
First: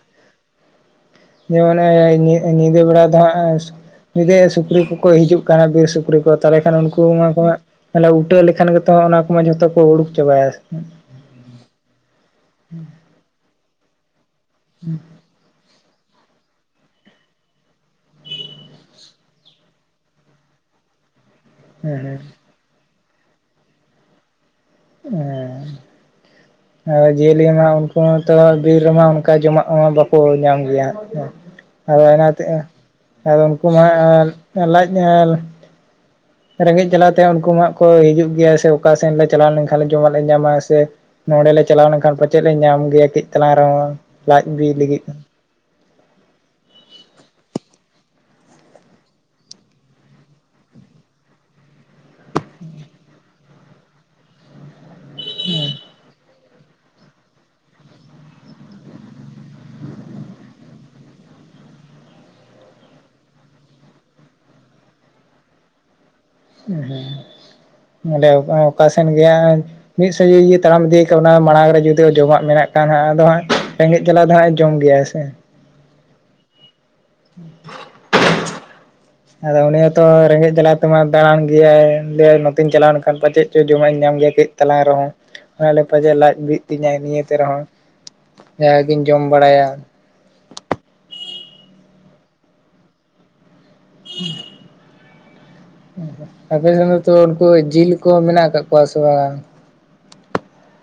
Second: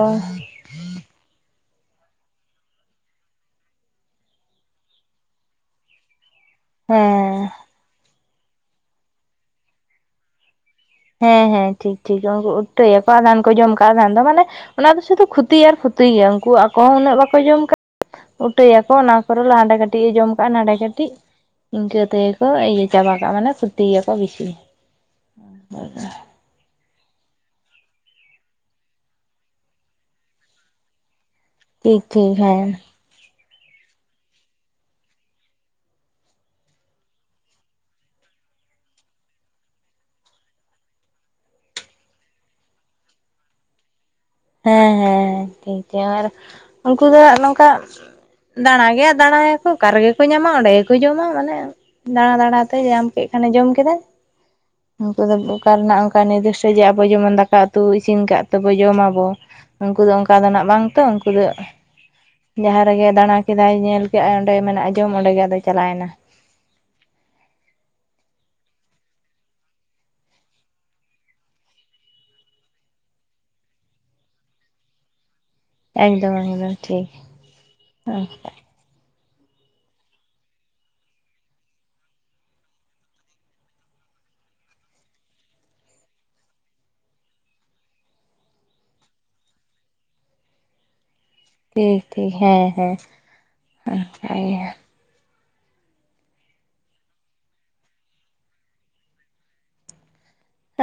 ᱡᱮᱢᱚᱱ ᱧᱤᱫᱟᱹ ᱵᱮᱲᱟ ᱫᱚ ᱦᱟᱸᱜ ᱮ ᱡᱮ ᱥᱩᱠᱨᱤ ᱠᱚᱠᱚ ᱦᱤᱡᱩᱜ ᱠᱟᱱᱟ ᱵᱤᱨ ᱥᱩᱠᱨᱤ ᱠᱚ ᱛᱟᱦᱚᱞᱮ ᱠᱷᱟᱱ ᱩᱱᱠᱩ ᱢᱟ ᱠᱚ ᱦᱮᱸ ᱦᱟᱜ ᱛᱟᱞᱦᱮ ᱩᱴᱟᱹ ᱞᱮᱠᱷᱟᱱ ᱜᱮᱛᱚ ᱚᱱᱟ ᱠᱚᱢᱟ ᱡᱷᱚᱛᱚ ᱠᱚ ᱩᱰᱩᱠ ᱪᱟᱵᱟᱭᱟ ᱦᱮᱸ ᱦᱮᱸ ᱴᱷᱤᱠ ᱴᱷᱤᱠ ᱩᱱᱠᱩ ᱩᱴᱟᱹᱭᱟᱠᱚ ᱟᱫᱟᱱ ᱠᱚ ᱡᱚᱢ ᱠᱟᱜᱼᱟ ᱠᱷᱟᱱ ᱫᱚ ᱢᱟᱱᱮ ᱚᱱᱟ ᱫᱚ ᱥᱩᱫᱷᱩ ᱠᱷᱚᱛᱤ ᱟᱨ ᱠᱷᱩᱼᱼᱼ ᱩᱛᱩᱭ ᱜᱮᱭᱟ ᱩᱝᱠᱩ ᱟᱠᱚ ᱦᱚᱸ ᱩᱱᱟᱹᱜ ᱵᱟᱠᱚ ᱡᱚᱢ ᱠᱟᱫ, ᱩᱴᱟᱹᱭᱟᱠᱚ ᱚᱱᱟ ᱠᱚᱨᱮ ᱞᱟᱸᱰᱮ ᱠᱟᱹᱴᱤᱡ ᱮ ᱡᱚᱢ ᱠᱟᱜᱼᱟ ᱱᱟᱸᱰᱮ ᱠᱟᱹᱴᱤᱡ, ᱦᱮᱸ ᱤᱱᱠᱟᱹ ᱛᱮᱜᱮᱠᱚ ᱤᱭᱟᱹ ᱪᱟᱵᱟ ᱠᱟᱜᱼᱟ ᱢᱟᱱᱮ ᱠᱷᱚᱛᱤ ᱭᱟᱠᱚ ᱵᱮᱥᱤ, ᱮᱸᱻ [unintelligible] ᱟᱨ ᱡᱤᱭᱟᱹᱞᱤ ᱢᱟ ᱩᱱᱠᱩ ᱦᱚᱛᱚ ᱵᱤᱨ ᱨᱮᱢᱟ ᱚᱱᱠᱟ ᱡᱚᱢᱟᱜ ᱢᱟ ᱵᱟᱠᱚ ᱧᱟᱢ ᱜᱮᱭᱟ ᱦᱟᱸᱜ, [inaudible] [unintelligible] ᱦᱮᱸ [unintelligible] ᱩᱱᱠᱩ ᱢᱟ ᱞᱟᱡ ᱧᱮᱞ ᱨᱮᱸᱜᱮᱡ ᱡᱟᱞᱟᱛᱮ ᱩᱱᱠᱩ ᱢᱟᱜ ᱠᱚ ᱦᱤᱡᱩᱜ ᱜᱮᱭᱟ ᱥᱮ ᱚᱠᱟ ᱥᱮᱱ ᱞᱮ ᱪᱟᱞᱟᱣ ᱞᱮᱱ ᱠᱷᱟᱱ ᱡᱚᱢᱟᱜ ᱞᱮ ᱧᱟᱢᱟ ᱥᱮ ᱱᱚᱸᱰᱮ ᱞᱮ ᱪᱟᱞᱟᱣ ᱞᱮᱱᱠᱷᱟᱱ ᱯᱟᱪᱮᱫ ᱞᱮ ᱧᱟᱢ ᱜᱮᱭᱟ ᱠᱟᱹᱡ ᱛᱟᱞᱟᱝ ᱨᱮᱦᱚᱸ ᱞᱟᱡ ᱵᱤ ᱦᱮᱸ ᱞᱟᱹᱜᱤᱫ ᱫᱚ, ᱦᱮᱸ ᱴᱷᱤᱠ ᱛᱮᱭᱟᱨ ᱩᱝᱠᱩ ᱫᱚ ᱱᱚᱝᱠᱟ ᱫᱟᱬᱟ ᱜᱮ ᱫᱟᱬᱟᱭᱟ ᱠᱚ ᱚᱠᱟ ᱨᱮᱜᱮ ᱠᱚ ᱧᱟᱢᱟ ᱚᱸᱰᱮ ᱜᱮᱠᱚ ᱡᱚᱢᱟ, ᱢᱟᱱᱮ ᱫᱟᱬᱟ ᱫᱟᱬᱟ ᱛᱮ ᱧᱟᱢ ᱠᱮᱫ ᱠᱷᱟᱱᱮ ᱡᱚᱢ ᱠᱮᱫᱟᱭ, ᱩᱱᱠᱩ ᱫᱚ ᱚᱠᱟ ᱨᱮᱱᱟᱜ ᱚᱱᱠᱟ ᱱᱤᱡᱟ. ᱨ ᱫᱤᱥᱴᱚ ᱡᱮ ᱟᱵᱚ ᱡᱮᱢᱚᱱ ᱫᱟᱠᱟ ᱩᱛᱩ ᱤᱥᱤᱱ ᱠᱟᱫ ᱛᱮᱵᱚ ᱡᱚᱢ ᱟᱵᱚ, ᱩᱱᱠᱩ ᱫᱚ ᱚᱱᱠᱟ ᱫᱚ ᱱᱟᱜ ᱵᱟᱝ ᱛᱚ ᱩᱱᱠᱩ ᱫᱚ ᱡᱟᱦᱟᱸ ᱨᱮᱜᱮ ᱫᱟᱬᱟ ᱠᱮᱫᱟᱭ ᱧᱮᱞ ᱠᱮᱜ-ᱟᱭ ᱚᱸᱰᱮ ᱜᱮ ᱢᱮᱱᱟᱜᱼᱟ ᱡᱚᱢ ᱚᱸᱰᱮ ᱜᱮ ᱟᱫᱚᱭ ᱪᱟᱞᱟᱣ ᱮᱱᱟ, ᱦᱮᱸ ᱧᱮᱞᱮᱭᱟᱢ ᱚᱠᱟ ᱥᱮᱱ ᱜᱮ ᱦᱟᱸᱜ ᱮ ᱢᱤᱫ ᱥᱚᱡᱷᱤᱭᱮ ᱛᱟᱲᱟᱢ ᱤᱫᱤᱭ ᱠᱟᱜ ᱚᱱᱟ ᱢᱟᱲᱟᱝ ᱨᱮ ᱡᱩᱫᱤ ᱡᱚᱢᱟᱜ ᱢᱮᱱᱟᱜ ᱠᱷᱟᱱ ᱟᱫᱚ ᱦᱟᱸᱜ ᱨᱮᱸᱜᱮᱡᱽ ᱡᱟᱞᱟ ᱫᱚ ᱦᱟᱸᱜ ᱮ ᱡᱚᱢ ᱜᱮᱭᱟᱭ ᱥᱮ, ᱮᱠᱫᱚᱢ ᱮᱠᱫᱚᱢ ᱴᱷᱤᱠ, [inaudible] ᱟᱫᱚ ᱩᱱᱤ ᱦᱚᱛᱚ ᱨᱮᱸᱜᱮᱡ ᱡᱟᱞᱟ ᱛᱚ ᱢᱟᱭ ᱫᱟᱬᱟᱱ ᱜᱮᱭᱟᱭ ᱞᱟᱹᱭ ᱟᱭ ᱱᱚᱛᱮᱧ ᱪᱟᱞᱟᱣ ᱞᱮᱱᱠᱷᱟᱱ ᱯᱟᱪᱮᱫ ᱪᱚ ᱡᱚᱢᱟᱜ ᱤᱧ ᱧᱟᱢ ᱜᱮᱭᱟ ᱠᱟᱹᱡ, ᱛᱟᱞᱟᱝ ᱨᱮᱦᱚᱸ ᱚᱱᱟ ᱞᱮᱠᱟ ᱜᱮ ᱞᱟᱡ ᱵᱤᱜ ᱛᱤᱧᱟᱹ ᱱᱤᱭᱟᱹᱛᱮ ᱨᱮᱦᱚᱸ, ᱫᱟᱭᱟ ᱜᱤᱧ ᱡᱚᱢ ᱵᱟᱲᱟᱭᱟ, ᱴᱷᱤᱠ ᱴᱷᱤᱠ ᱦᱮᱸ ᱦᱮᱸ [unintelligible] ᱟᱯᱮ ᱥᱮᱱ ᱫᱚ ᱛᱚ ᱩᱱᱠᱩ ᱡᱤᱭᱤ ᱠᱚ ᱢᱮᱱᱟᱜ ᱟᱠᱟᱜ ᱠᱚᱣᱟ ᱥᱮ ᱵᱟᱝ?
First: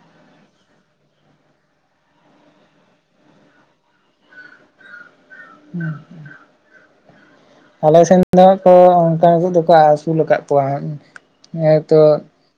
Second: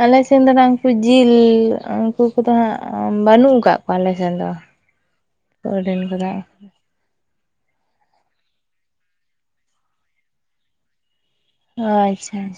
ᱟᱞᱮ ᱥᱮᱫ ᱫᱚ ᱵᱟᱝ ᱩᱝᱠᱩ ᱡᱤᱞ ᱩᱱᱠᱩ ᱠᱚᱫᱚ ᱦᱟᱸᱜ ᱵᱟᱹᱱᱩᱜ ᱟᱠᱟᱜ ᱠᱚᱣᱟ ᱟᱞᱮ ᱥᱮᱫ ᱫᱚ, ᱚᱰᱮᱱ ᱠᱟᱫᱟ, ᱟᱞᱮ ᱥᱮᱱ ᱫᱚ ᱠᱚ ᱚᱝᱠᱟ [unintelligible] ᱫᱚᱠᱚ ᱟᱹᱥᱩᱞ ᱟᱠᱟᱫ ᱠᱚᱣᱟ ᱦᱮᱸ ᱦᱮᱸᱛᱚ, ᱟᱪᱪᱷᱟ